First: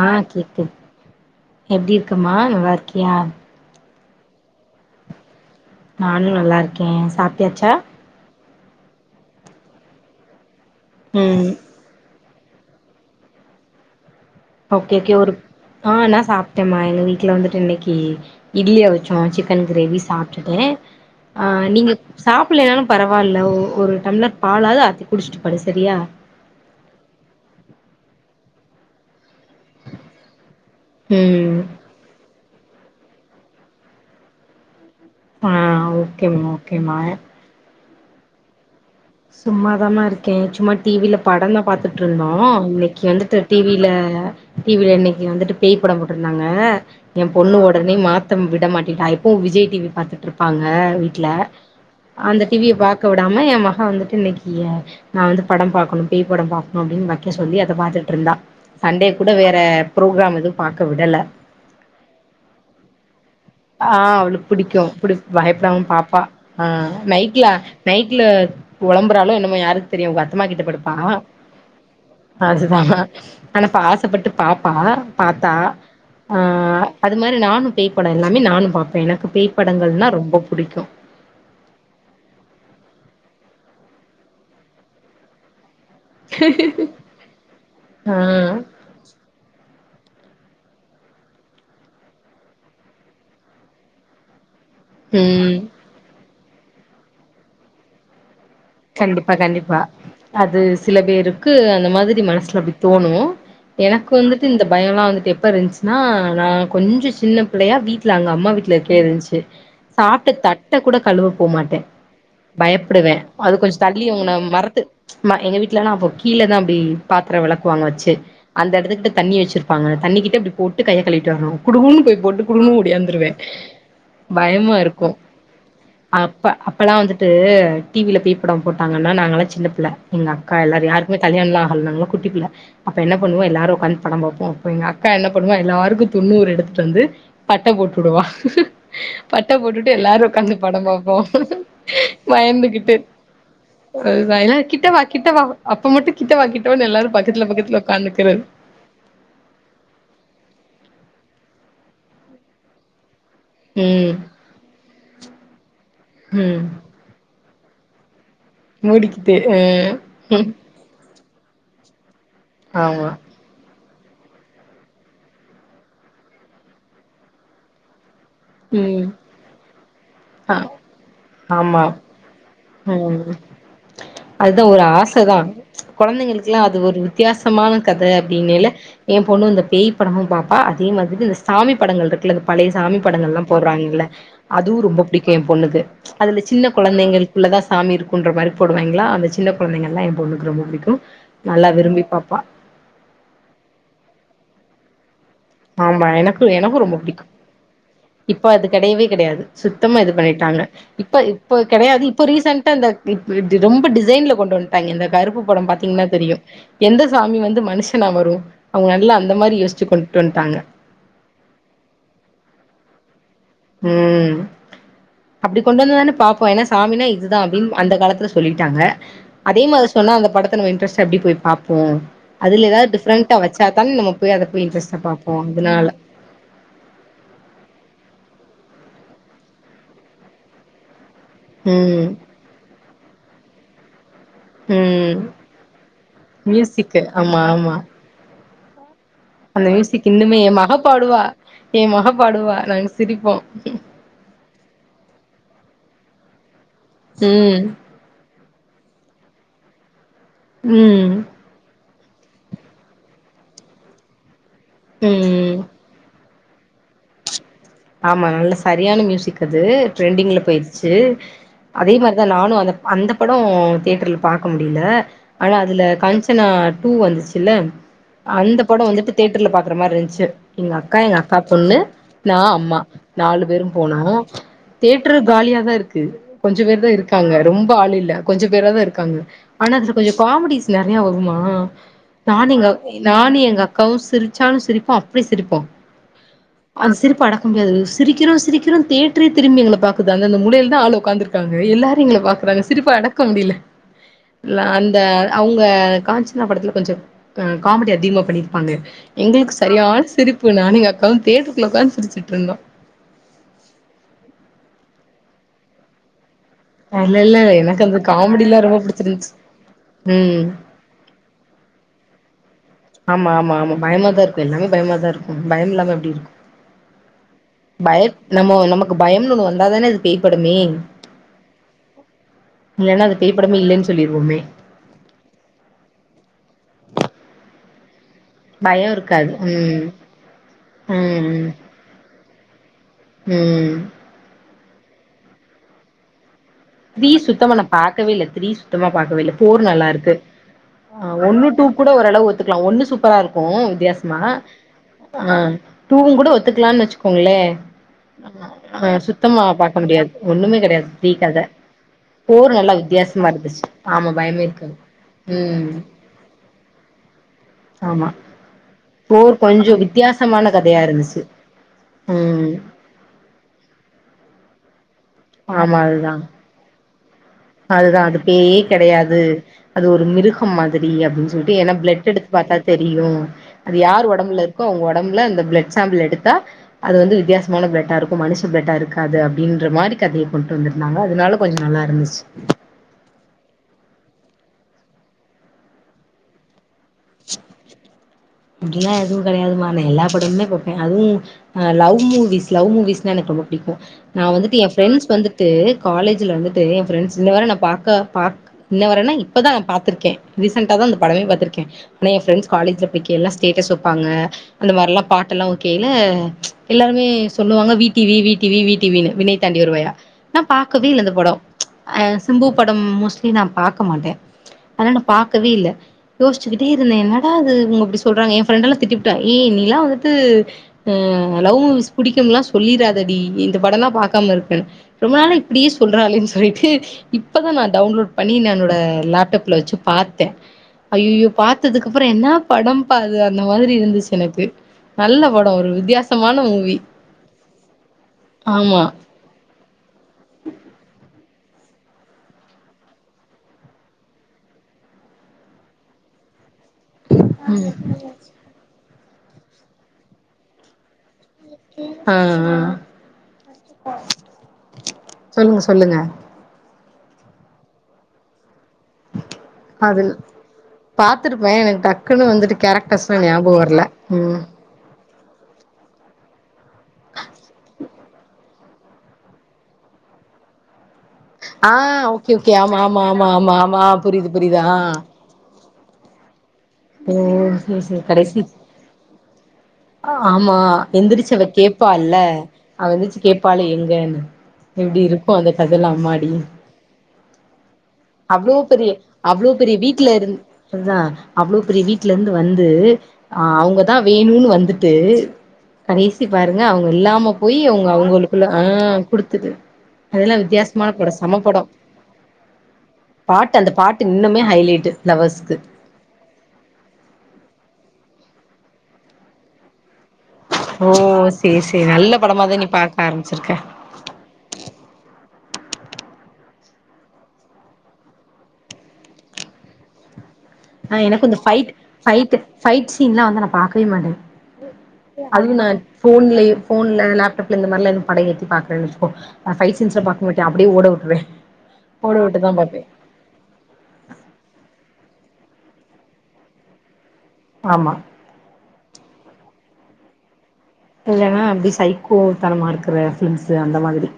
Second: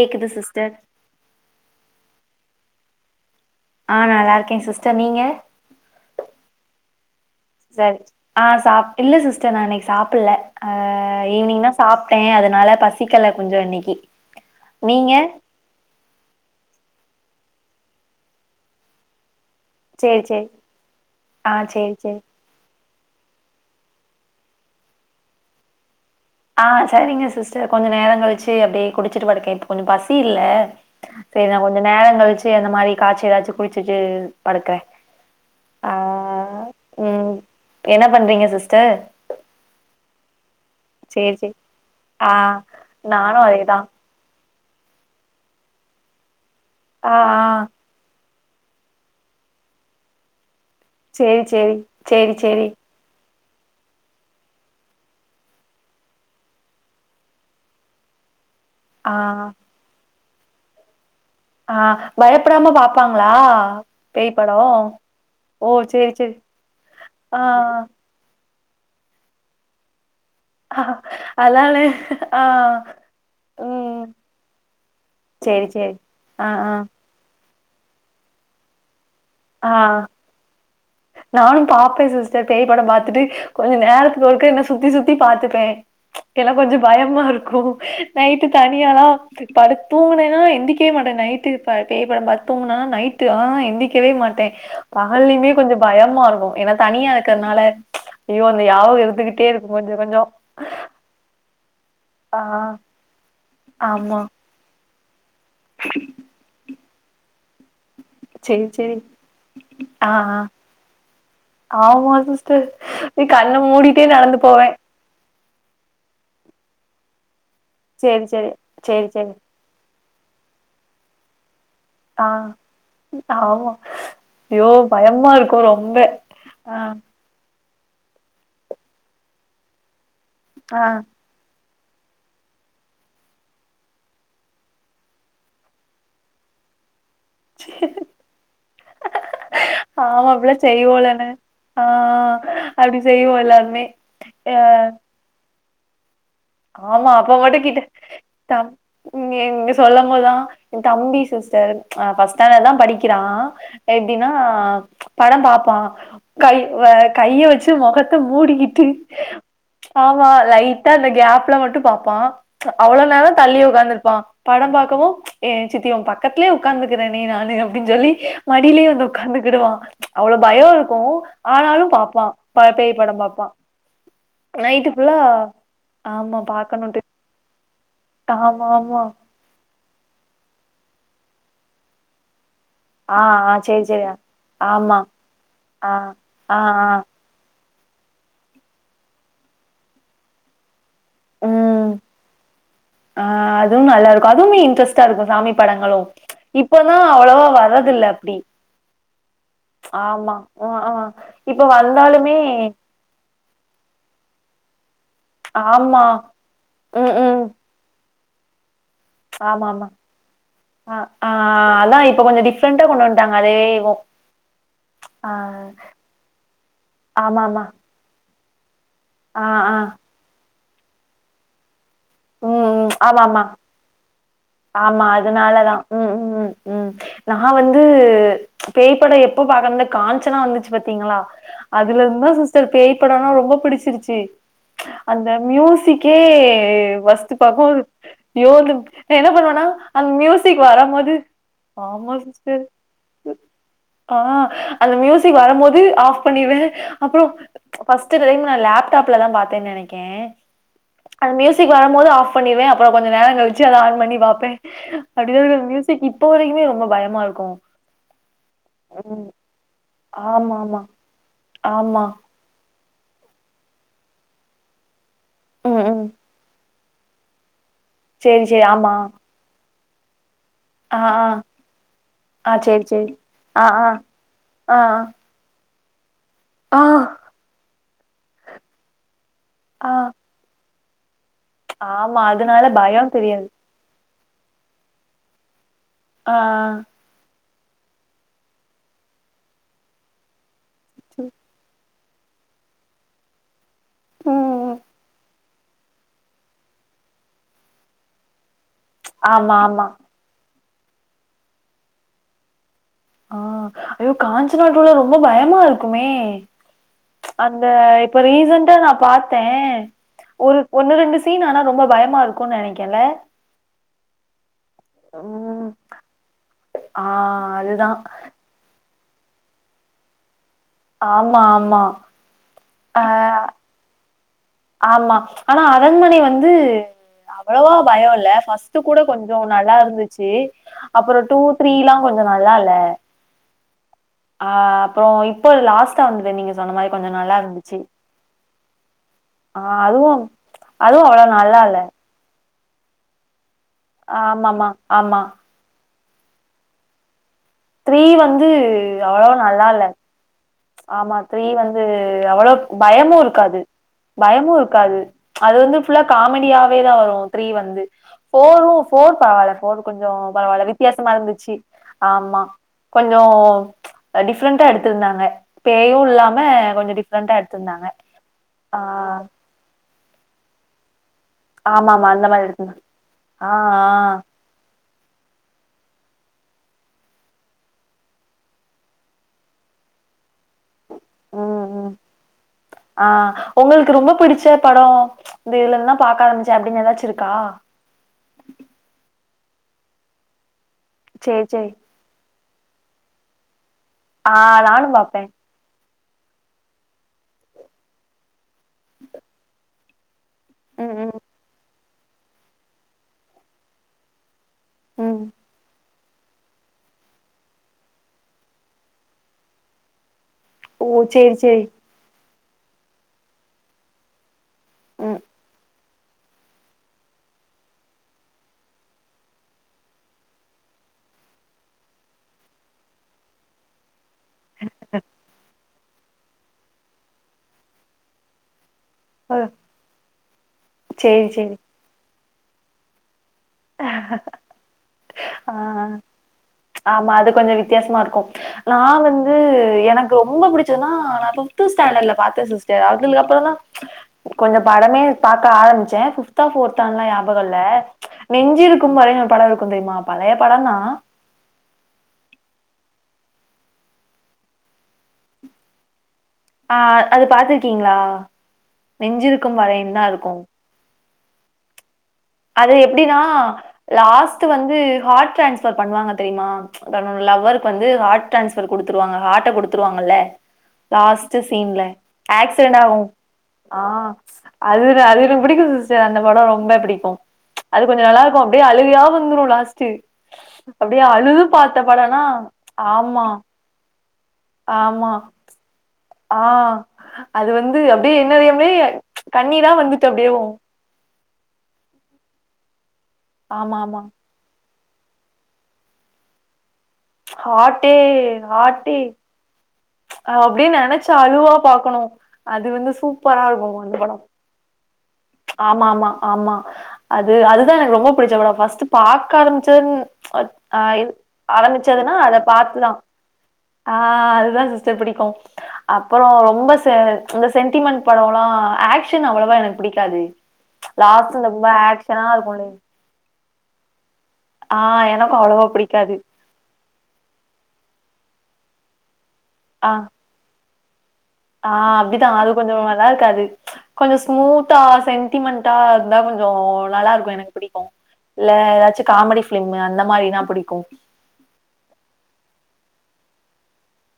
ஆ கேக்குது எப்டி இருக்கம்மா நல்லார்க்கியா ஆ நல்லா இருக்கே சிஸ்டர் நீங்க நானு நல்லா இருக்கே சாப்ட்டாச்சா சரி ஆ சாப் இல்ல சிஸ்டர் நா இன்னைக்கு சாப்புல்ல ஆ ம் ஈவ்னிங்தா சாப் ட்டே அதனால பசிக்கல கொஞ்சொ இன்னிக்கி ஓகே கே ஒரு ஆ நா சாப்ட்டேன்மா எங்க வீ ட்ல வந்துட்டு இன்னக்கி இட்லி அவிச்சோ சிக் க்கன் கிரேவி சேரி சேரி சாப்ட்டுட்டே ஆ சேரி நீங்க சேரி சாப்புலேனாலும் பரவால்ல ஒ ஒரு டம்ளர் பாலாது ஆத்தி குடிச்சிட்டு படு சரியா ஆ சரிங்க சிஸ்டர் கொஞ்ச நேரங் கழிச்சு அப்டியே குடிச் சிட்டு படுக்கே இப்ப கொஞ்சோ பசி இல்ல செரி ம் நான் கொஞ்சோ நேரங் கழிச்சு சேரி அந்த மாரி காய்ச்சி ஏதாச்சு குடிச்சிட்டு படுக்குற ஆ ஓகே ஓகேமா ம் என்ன பண்றீங்க சிஸ்டர் சும்மாதாமா இருக்கே சும்மா டி வில சேரி சேரி படந்தா பாத்துட்டு இருந்தோ ஆ இன்னைக்கு நானு வந்துட்டு டி அதேதா வில டி வில இன்னைக்கு வந்துட்டு பேய் படோ போட்டு இருந்தாங்க ஆ ங்க என் பொண்ணு ஆ ஒடனே மாத் தம் விட மாட்டின்டா எப்பவு விஜய் டி வி பாத்துட்டு இருப்பாங் க வீட்ல சேரி சேரி சேரி அந்த டி சேரி விய பாக்க வி தமயமா நா வந்துட்டு இன்னைக்கு நா வந்து படம் பாக்கணு பேய் படம் பாக்கணு அப்டின் வெக்க சொல்லி அத பாத்துட்டு இருந்தா சண்டே ஆ கூட வேற புரோகிராம் எது பாக்க விடல ஆ பயப்படாம பாப்பாங்களா ஆ பேய் அவளுக்கு படோ புடிக்கு புடி ஓ பயப்படாம சேரி பாப்பா சேரி ஆ ஆ புழம்பறாளோ என்னமோ யாருக்கு தெரியு அவங் அத்தம்மாகிட்ட படுப்பா அதனால ஆ அதுதா ஆனப்பா ம் ஆசைப்பட்டு பாப்பா பாத்தா சேரி சேரி ஆ அது மாரி நானு பேய்ப் படோ எல்லாமே நானு பாப்பேன் ஏனா பேய்ப்படங்கள்னா ரொம்ப புடிக்கு நானு பாப்பேன் சிஸ்டர் பேய் படம் பாத்துட்டு கொஞ்ச நேரத்துக்கு ஒருக்க என்ன சுத்தி சுத்தி பாத்துப்பே ப்ச் எல்லா கொஞ்சோ பயமா இருக்கு ஆ நைட்டு தனியால்லா படுத் தூங்கினேனா எந்திக்கவே மாட்டேன் நைட்டு பேய் படம் பாத்து தூங்கினா நைட்டு ஆ எந்திக்கவே மாட்டே பகல்லயுமே ம் கொஞ்சோ பயமா இருக்கு ஏனா தனியா இருக்கிறதுனால ப்ச் கண்டிப்பா கண்டிப்பா அது சில பேருக்கு அந்த மாதி ரி ஆ மனசுல அப்டி தோணு எனக்கு ஆமா வந்துட்டு இந்த பயோ எல்லா வந் துட்டு எப்ப இருந்ச்சின்னா நா கொஞ்ச சின்ன பிள்ளயா வீட்டு ல அங்க அம்மா சேரி வீட்ல சேரி இருக்கே இருந்ச்சு ஆ சாப்ட்ட ஆ தட்ட கூட கழுவ போமாட்டே ஆமா சிஸ்டர் பயப்படுவே அது கண்ண கொஞ்ச தள்ளி மூடிட்டே உன நடந்து போவே மரத்து மா எங்க வீட்டுலலா அப்போ கீழதா அப்டி பாத்திர வெள க்குவாங்க வச்சு சேரி சேரி அந்த சேரி எடத்துகிட்ட சேரி தண்ணி வச்சிருப்பாங்க தண்ணிகிட்ட இப்பிடி போட்டு கைய கழுவிட்டு வரணு குடு குடுனு போய் ஆ போட்டு குடுகுடுன்னு ஒடியாந்துருவே ஆமா. ஐயோ! பயமா இருக்கு பயமா இருக்கும் ரொம்ப. அப்ப ஆ, அப்பல்லா வந்துட்டு டி வி ல போய் படம் போட்டாங்கன்னா நாங்கள்லா சின்ன பிள்ள எங்க அக்கா ஆ. எல்லாரு யாருக்குமே கலியாண எல்லா நாங்கல்லா குட்டி புள்ள அப்ப என்ன பண்ணுவோ எல்லாரு உக்காந்து படம் பாப்போ அப்ப எங்க அக்கா என்ன பண்ணுவா எல்லாருக்கு துண்ணூறு எடுத்துட்டு வந்து பட்ட போட்டு உடுவா பட்ட போட்டுட்டு எல்லாரு ஆமா, உக்காந்து அப்படிலாம் படம் பாப்போ செய்வோலன்னு. பயந்துகிட் செய்வோ எல்லாருமே அ கிட்டவா அப்ப மட்டு கிட்டவா கிட்டவான்னு எல்லாரு ஆமா அப்ப பக்கத்துல மட்டு பக்கத்துல உக்காந்துக்கிறது கிட்டதம் இங்க சொல்லும் போதா எந்தம்பி சிஸ் ஸ்டர் அ ஃபஸ்டேன்டடு தா படிக் கிறா ம் எப்டின்னா படம் பாப்பா கை ம் கைய வச்சு மொகத் த மூடிக்கிட்டு மூடிக்கிட்டு ஆமா அ ம் லைட்டா அந்த கேப் மட்டு பாப்பா அவ்ள ஆமா நேர தள்ளி உக்காந்து பா படம் பாக்கவு ஏ சித்தி உம் பக்கத்துலயே உக்காந்துகறனே நானு அப்பிடின்னு சொல்லி மடியிலயே ம் வந்து உக்காந்துகிடுவா அவ்ள ஆ பய இருக்கு ஆமா ஆனாலு பாப்பா ப பேய் பட ம் பாப்பா நைட்டு ஃபுல்லா ஆமா குழந்தைங்களுக்கெல்லா அது ஒரு பாக்கணு வித்தியாசமான கத ஆமா அப்டிங்கைல ஆமா எம் பொண்ணு இந்த பேய் படம் பாப்பா அதே மாதிரி இந்த சாமி படங்கள் இருக்குல பழைய சாமி ஆ படங்கள் எல்லா ஆ சேரி சேரி போடறாங்கல்ல அதுவு ஆமா ரொம்ப புடிக்கு எம் பொண்ணுக்கு ஆ அதுல ஆ சின்ன ஆ கொழந்தைங்களுக்குள்ள தா சாமி இருக்குன்ற மாரி போடுவாய்ங்களா அந்த சின்ன கொழந்தைங்க எல்லா எம் பொண்ணுக்கு ரொம்ப புடிக்கு ம் ஆ அதுவு நல்லா இருக்கு அதுவுமே இன்ட்ரஸ்ட்டா இருக்கு சாமி படங்களு ஆமா எனக்கு எனக்கு இப்பதா ரொம்ப புடிக்கு அவ்வளவா வர்றதில்ல அப்டி இப்ப அது கெடையவே கெடையாது சுத்தமா இது ஆமா பண்ணிட்டாங்க ஆ ஆ இப்ப இப்ப கெடையாது இப்ப ரீசன்ட்டா அந்த தி தி ரொம்ப டி ட்ரெய்ன்ல கொண்டு வந்துட்டாய்ங்க இந்த கருப்பு பட ஆமா பாத்தீங்னா தெரியு எந்த ம் சாமி ம் வந்து மனுஷனா வரு அவங்க நல்லா அந்த மாரி யோச்சிகோண் அ ஆ அதா இப்ப கொஞ்ச டிஃப்ரெண்டா கொண்டு வந் ம் ஆ அப்டி கொண்டு வந்தாதானே பாப்போ ஏனா சாமினா இதுதா ஆமா ஆமா அப்டின்னு அந்த காலத்துல சொல்லிட்டாங்க ஆ அதே ஆ மாதிரி சொன்னா அந்த படத் துல இன்ட்ரஸ்டா எப்டி போய் பாப்போ ம் அதுல ஏதாவது ம் ஆமா டிஃப்ரெண்டா ஆமா வச்சா தானே நம்ம போய் அத போய் இன்ட்ரெஸ்டா ஆமா பாப்போ அதுனாலதா அதனால ம் ம் ம் ம் நா வந்து பேய்ப்படொ எப்போ பாக்கனன்னா காஞ்சனா வந்துச்சு பாத்தீங்களா அதுல ம் இருந்துதா சிஸ்டர் பேய்ப் படொலா ரொம்ப பிடிச்சிரு ச்சு ம் அந்த மியூசிக்கே மியூசிக்கு ஃபஸ்ட்டு ஆமா ஆமா பாப்போது போதும் என்ன பண்ணுவேனா மியூசிக் அந்த இன்னுமே என் மியூசிக் மக வரமோது பாடுவா என் மக ஆமா பாடுவா சிஸ்டர் நாங்க சிரிப்போ ஆ அந்த மியூசிக் வரம்போது ஆஃப் பண்ணிருவே அப்புறோ ம் ஃபஸ்ட் அதுல நா லேப்டாப்ல தா பாத்தே நெனக்கே ம் வரும்போது ஆஃப் பண்ணிருவே அப்புறோ கொஞ்சொ நேர கழிச்சு அத ஆன் பண்ணி பாப்பே அப்டித்தா ம் அந்த மியூசிக்கு இப்போ வரைக்குமே ரொம்ப பயமா இருக்கு ஆமா நல்ல சரியான ம் மியூசிக் அது ட்ரெண்டிங்ல ஆமா ஆமா போயிருச்சு அதே ஆமா மாதிரிதா நானு அந்த அந்த படொ தியேட்டர்ல பாக்க முடில ஆனா ம் அதுல ம் காஞ்சனா டூ வந்துச்சுல சேரி அந்த சேரி படொ ஆமா வந்துட்டு தியேட்டர்ல பா அப்புறொமாருந்ச்சு எங்க அக்கா ஆ எங்க ஆ அக்கா பொண்ணு நா ஆ அம் சேரி சேரி நாலு பேரு ஆ ஆ போனோ ஆ தியேட்டர் காலியா தா இருக்கு கொஞ்சொ ஆ ஆ பேர்தா இருக்காங்க ரொம்ப ஆளு இல் அ கொஞ்சொ பேராவது இருக்காங்க ஆனா ஆ. அதுல கொஞ்சம் காமெடீஸ் நறையா வருமா ஆ ஆமா நான் அதனால எங்க பயோ நான் தெரியாது எங்க அக்காவும் சிரி ச்சாலும் சிரிப்பம் அப்படி சிரிப்போம் ஆ ஆ முடியாது சிரிக்கிறோம் சிரிக்கிறோம் தியேட்டர் திரும்பி எங்களை பாக்குது அந்த அந்த மூளையில ஆள ஒக்காந்து இருக்காங்க எல்லா பாக்குறாங்க சிரிப்பா அடக்க முடியல ம் ம். அந்த அவங்க காஞ்சனா படத்துல கொஞ்சம் காமெடி அதிகமா பண்ணி இருப்பாங்க எங்களுக்கு ஆமா ஆமா சரியான சிரிப்பு நானும் என் அக்காவும் தியேட்டருக்குள்ள உட்கார்ந்து சிரிச்சு இருந்தோம் ஆ ஐயோ காஞ்சனா டூ ல ரொம்ப பயமா இருக்குமே இல்ல இல்ல அந்த எனக்கு இப்ப காமெடிலா ரீசண்டா ரொம்ப நான் புடிச்சிருந்துச்சு பார்த்தேன் ம் ஒரு ஒன்னு ரெண்டு சீன் ஆனா ரொம்ப பயமா இருக் ஆமா ஆமா ஆமா பயமா தான் இருக்கும் எல்லாமே பயமாதான் இருக்கும் ம் பயம் இல்லாம எப்படி இருக்கும் ஆ அதுதா பயம் நம்ம நமக்கு பயம்னு ஒன்னு வந்தாத தானே இது பேய் படம் ஆமா ஆமா ஆ இல்லைனா அது பேய் படமே இல்லன்னு சொல்லிடுவோமே ஆமா ஆனா அரண்மனை வந்து அவ்வளவா பயம் இல் ல ஃபர்ஸ்ட் பயம் கூட இருக்காது கொஞ்சம் நல்லா ம் இருந்துச்சு அப்புறம் டு ம் ம் திரி லா கொஞ் சம் நல்லா இல்ல ம் ஆ அப்புறம் இப்போ லாஸ்ட்டா வந்ததே நீங்க சொன்ன மாரி த்ரீ கொஞ்சோ நல்லா சுத்தமான நா இருந்துச்சு பாக்கவே இல்ல த்ரீ சுத்தமா பாக்கவே இல்ல ஆ போர் நல்லா அதுவு இருக்கு அதுவு அவ்வளோ ஒன்னு நல்லா டூ இல்ல கூட ஓரளவு இருக்கலாம் ஒண்ணு சூப்பரா இருக்கும் வித்தியாசமா ஆமாமா ஆமா ஆ டூவும் கூட ஒத்துக்கலாம்னு வச்சுக்கோங்களே த்ரீ வந்து ஆ அவ்வளோ சுத்தமா நல்லா பார்க்க முடியாது ஒண்ணுமே கிடையாது பே கதை அவ்வளவு பயமும் இருக்காது ஆமா பயமே பயமும் இருக்காது அது ம் வந்து ஃபுல்லா காமெடியாவே தான் வரும் த்ரீ வந்து ஆமா ஃபோர் ஃபோர் பரவால்ல கொஞ்சோ ஃபோர் கொஞ்சம் வித்தியாசமான பரவால்ல கதையா வித்தியாசமா இருந்துச்சு ஆமா ம் கொஞ்சம் டிஃப்ரெண்டா எடுத்து இருந்தாங்க பேயும் இல்லாம கொஞ்சம் டிப் அதுதான் அது பேயே கிடையாது அது ஒரு மிருகம் மாதிரி அப்படின்னு சொ ஏன்னா பிளட் ஆமாமா அந்த எடுத்து மாரி பார்த்தா எடுத்திருந்தாங்க தெரியும் ஆ அது ஆ யார் உடம்பு இருக்கோ அவங்க உடம்பு டம்ல அந்த பிளட் சாம்புள் எடுத்தா அது வந்து வித்தியாசமான பிளட்டாருக்கு மனுஷ பிளட்டா இருக்காது அப்டின்ற மாரி கதைய கொண்ட்டு வந்து னாங்க அதுனால கொஞ்சொ நல்லா இருந்துச்சு ஆஹ் உங்களுக்கு ரொம்ப புடிச்ச படோ இந்த இதுலந்து தா பாக்க ஆரம்பிச்சே அப்டின் ஏதாச் சிருக்கா அப்டில்லா எதுவு கெடையாதும்மா நா எல்லா படமுமே பாப் பே அதுவு சேரி சேரி அ லவ் மூவிஸ் லவ் மூவிஸ்னா எனக்கு ரொம்ப பிடிக்கு நா ஆ வந்துட்டு ஏ நானு ஃப்ரெண்ட்ஸ் பாப்பே வந்துட்டு காலேஜில வந்துட்டு ஏ ஃப்ரெண்ட்ஸ் இன்ன வர நா பாக்கா பாக் இன்ன வரன்னா இப்பொ தா பாத்துர்க்கே ரீசன்ட்டா தா ம் அந்த ம் படமே பாத்துர்க்கே நெ ஏ ஃப்ரெண்ட்ஸ் காலேஜ்ல படிக் எல்லா ஸ்டேட்டஸ் வப்பாங்க அந்த மாரிலா ம் பாட்டல்லா ஓகே னு எல்லாருமே சொல்லுவாங்க V T V V T V V T V னு விண்ணைத் தாண்டி வருவாயா நா ஓ பாக்கவே இல்ல அந்த படோ சேரி சேரி ஆஸ் கும்பு படம் மோஸ்ட்லி நா பாக்க மாட்டே அதலா நா ம் பாக்கவே இல்ல யோஸ்ச்சுக்கிட்டே இருந்தே என்னடா இது இவங்க இப்டிசொ சொல்றாங்க ஏ ஃபிரண்டெல்லா திட்டிப்ட்டா ஏ நீலா வந்துட்டு ஹு லவ்மூவிஸ் புடிக்குன்லா சொல்லிராதடி இந்த படொல்லா பாக் காம் இருக்கனு ரொம்ப நாளா இப்டீஸ் சொல்றாலேன் சொல்லிட்டு இப்பதா நா டவுன்லோட் பண்ணி நன்னோட அ லேப்டாப்ல வச்சு பாத்தே சேரி ஐயயோ சேரி பாத்ததுக்கப்றொ என்னா படம் து அந்த மாதிரி இருந்துசெனக்கு நல் ஆஹ் ஆமா அது கொஞ்சொ வித்தியாசமாருக்கு நா ஆமா வந்து எனக்கு ரொம்ப புடிச்சதுனா நா பு த்து ஸ்டேண்டர்ட்ல பாத்தே சிஸ்டர் அதுல்கப்றந்தா கொஞ்சொ படமே பார்க்க ஆரமிச்சே ஃபிப் த்தா ஃபோர்த்தான்லா ஞாபகொல்ல ம் நெஞ்சிருக் க்கும் வரைன் ஒரு படொருக்கு தெரிமா பழைய படந்தா ஆஹ் ஆ சொல்லுங்க சொல்லுங்க ஆஹ் அது பாத்துர்க்கீங்ளா நெஞ்சிருக்கும் வரைன் தா அதுல் இருக்கூ பாத்துருப்பே எனக்கு டக் அது எப்டினா ம் லாஸ்ட்டு வந்து ஹாட் டிரேன்ஸ்பர் பண்ணுவாங்க தெரியுமா தன்னோட லவ்வர்க்கு வந்து ஹாட் ட்ரேன்ஸ் குடுத்துருவாங்க ஹாட்ட குடுத்துருவாங்கல்லெ லாஸ்ட் ஆ சீன்ல ஓகே ஓகே ஆமா ஆக்சிடென்ட் ஆமா ஆகும் ஆமா ஆமா ஆ ஆமா புரியுது புரியுது ஆ அது அது என புடிக்கும் அந்த படம் ரொம்ப ரொம்ப புடிக்கு ம் சரி அது சரி கொஞ்ச நல்லா கடைசி இருக்கும் அப்டியே அழுவயா வந்துரு லாஸ்ட்டு ஆ, ஆமா அப்டியே எந்திரிச்சு அழுது அவ பாத்த கேப்பால்ல படனா அவ எந்திரிச்சு ஆம்மா கேப்பாளே எங்கன்னு எப்டி இருக்கு அந்த கதெல்லா அம்மாட் ஆ அது வந்து அப்டியே அவ்ளோ என்னரியாமலே பெரிய அவ்ளோ கண்ணீரா பெரிய வந்துட்டு வீட்ல இருந் அப்டியேவும் அதா அவ்ளோ பெரிய வீட்லெருந்து வந் து ஆ ஆமாமா. அவ்ங்கதான் வேணுன்னு வந்துட் டு கடேசி பாருங்க அவ்ங் க இல்லாம போய் அவ்ங்க ஹார்ட்டே அவ்ங்களுக்குள்ள ஆ குடுத்துட்டு ச் ஆ அதெல்லா அப்டே வித்தியாசமான நெனச்ச படோ செம அழுவா படோ பாக்கணும் அது வந்து சூப்பரா இருக்கு அந்த படம் ட்டு லவ்வர்ஸ்கு ஆம்மா அது அதுதா எனக்கு ரொம்போ புடிச்ச பட ஃபஸ்ட்டு பாக்க ஆரம்பிச்சன் ஆ ஓ இது சேரி சேரி நல்ல ஆரமிச்சதுன்னா அத படமாதா நீ பாத்துதா பாக்க ஆரம்பிச்சிருக்க ஆ அதுதான் சிஸ்டர் புடிக்கும் அப்பறோ ரொம்ப செ இந்த சென்டிமெண்ட் படோலா ஆக்ஷென் அவ்வளவா எனக் புடிக்காது ஆ எனக்கு இந்த ஃபைட் ஃபைட்டு ஃபைட் சீன்லா வந்து நா பாக்வே மாட்டே ஆ எனக்கு அதுவே அவ்வளவா நான் பிடிக்காது ஃபோன்லெயு ஃபோன்லெ லேப்டாப்லெ இந்த மாரிலா எது பட ஏத் பாக்றன்னே வச்சிகோ நா ஃபைட் ஆ சின்ஸ்ல பாக்க மாட்டே அப்டே ஓட விட் வே ஆ அப்டிதான் அது கொஞ்சோ நல்லா இருக்கது கொஞ்சோ ஸ்மூத்தா சென் டிமெண்டா இர்ந்தா கொஞ்சோ நல்லாருக் கும் எனக் புடிக்கும் ஆமா இல்ல எதாச்சு காமெடி ஃபிலிமு அந்த மாரினா புடிக் இல்லென்னா அப்டி சைக்கோ தனமா இருக்குற ஃபிலிம்ஸ்ஸு அந்த மாதிரி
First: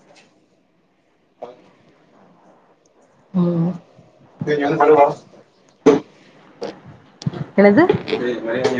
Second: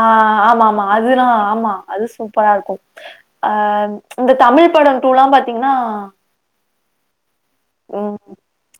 ஆ ஆம்மா ம்மா அதுதுலா ஆம்மா அது சூப் பரா இருக்கு ஆ ம் இந்த தமிழ் படம் டூல்லா பாத்தீங்கன்னா என்னது ம்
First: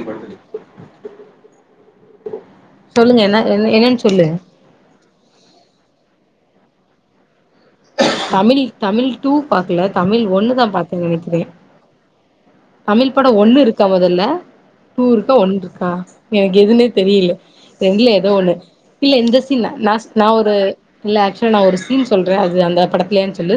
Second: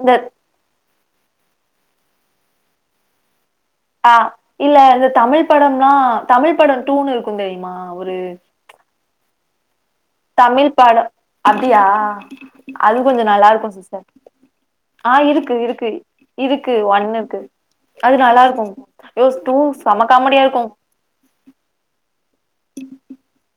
இந்த சொல்லுங்க என்ன என்ன என்னன்னு ஆ சொல்லு இல்ல அது தமிழ் படம் தா தமிழ்ப் படோ டூனு இருக் தமிழி தமிழ் டூ பாக்கல தமிழ் ஒண்ணு தா பாத்தே படம் நினைக்கிறே அப்டியா அது தமிழ் கொஞ்சம் படம் நல்லா ஒண்ணு இருக்கும் இருக்கா சிஸ்டர் மொதல்ல டூ ஆ இருக்கா ஒன் இருக்கு இருக்கு இருக்கா எனக்கு இருக்கு எதுன்னே ஒன் தெரியல இருக்கு ரெண்டுல அது ஏதோ நல்லா ஒண்ணு இருக்கும் இல்ல ஐயோ இந்த டூ சீன்லா செம நா காமெடியா ஒரு இருக்கும் இல்ல ஆக்சுவலா நா ஒரு சீன் சொல் அது அந்த படத்துலேந்து சொல்லு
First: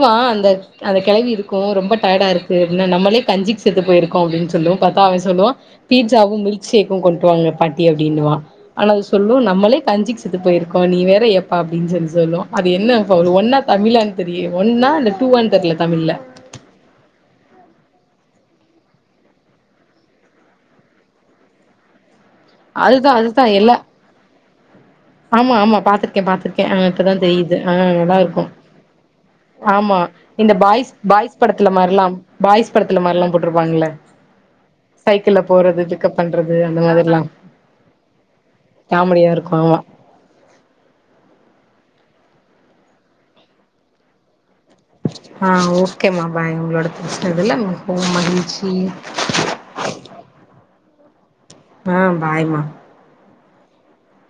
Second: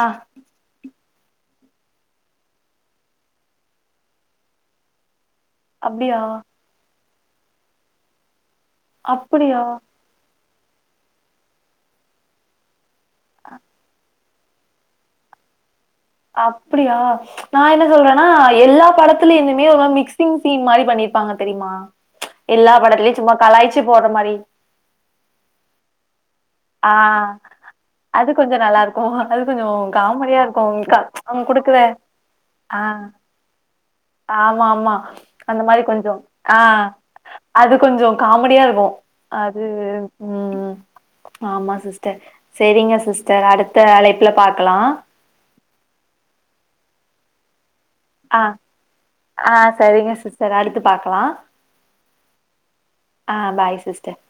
ஆ அந்த அத கெழவி இருக்கு ரொம்ப டயாடா இருக்கு அப்படினா நம்பலே கஞ்சிக்கு செத்துப்போயிருக்கோ அப்டின்னு சொல்லு பாத்தா அவே சொல்லுவா அப்டியா பீட்சாவு மில்க் ஷேக் கு கொண்டு வாங்க பாட்டி அப்படின்னுவா ஆனா அது சொல்லு அப்டியா நம்மளே கஞ்சிக்கு செத்துப்போய் இருக் க்கோ நீ வேற ஏன்பா அப்டின்னு சொல்லி சொல்லு அ து என்ன ஒரு ஒன்னா தமிழன் ரியே ஒன்னா இல்ல டூவான்னு தெரில அப்டியா நா என்ன சொல்ற னா எல்லா படத்துலெந்துமே ஒரு மாரி மிக்சிங் சீன் மாரி பண்ணிருப்பாங்க தெரியுமா எல்லா அதுதா படத்துலையு சும்மா அதுதா எல்லா கலாய்ச்சி போடுற மாரி ஆமா ஆமா பாத்துரு க்கே பாத்துருக்கே ஆ இப்பதா தெரியுது ஆ நல்லா அது இருக்கு கொஞ்சோ நல்லா இருக்கு அது கொஞ்சோ ஆமா காமெடியா இந்த இருக்கு பாய்ஸ் பாய்ஸ் அவங்க படத்துல குடுக்குற மாறிலாம் பாய்ஸ் ஆ படத்துல மாறிலா போட்ருப்பாங்கல ஆமா ஆமா அந்த மாரி பிக்கப் கொஞ்சம் பண்றது ஆ அந்த மாதிரிலா அது கொஞ்சோ காமெடியா இருக்கு காமெடியா இருக்கு அது ஆமா ம் ஆமா சிஸ்டர் சேரிங்க சிஸ்டர் அடுத்த அழைப்புல பாக் ஆ ஓக்கேமா பாய் உங்களோட பேசுனதுல மிகவும் ஆ மகிழ்ச்சி ஆ சரிங்க சிஸ்டர் அடுத்து பாக்கலா ஆ பாய்மா ஆ பாய் சிஸ்டர்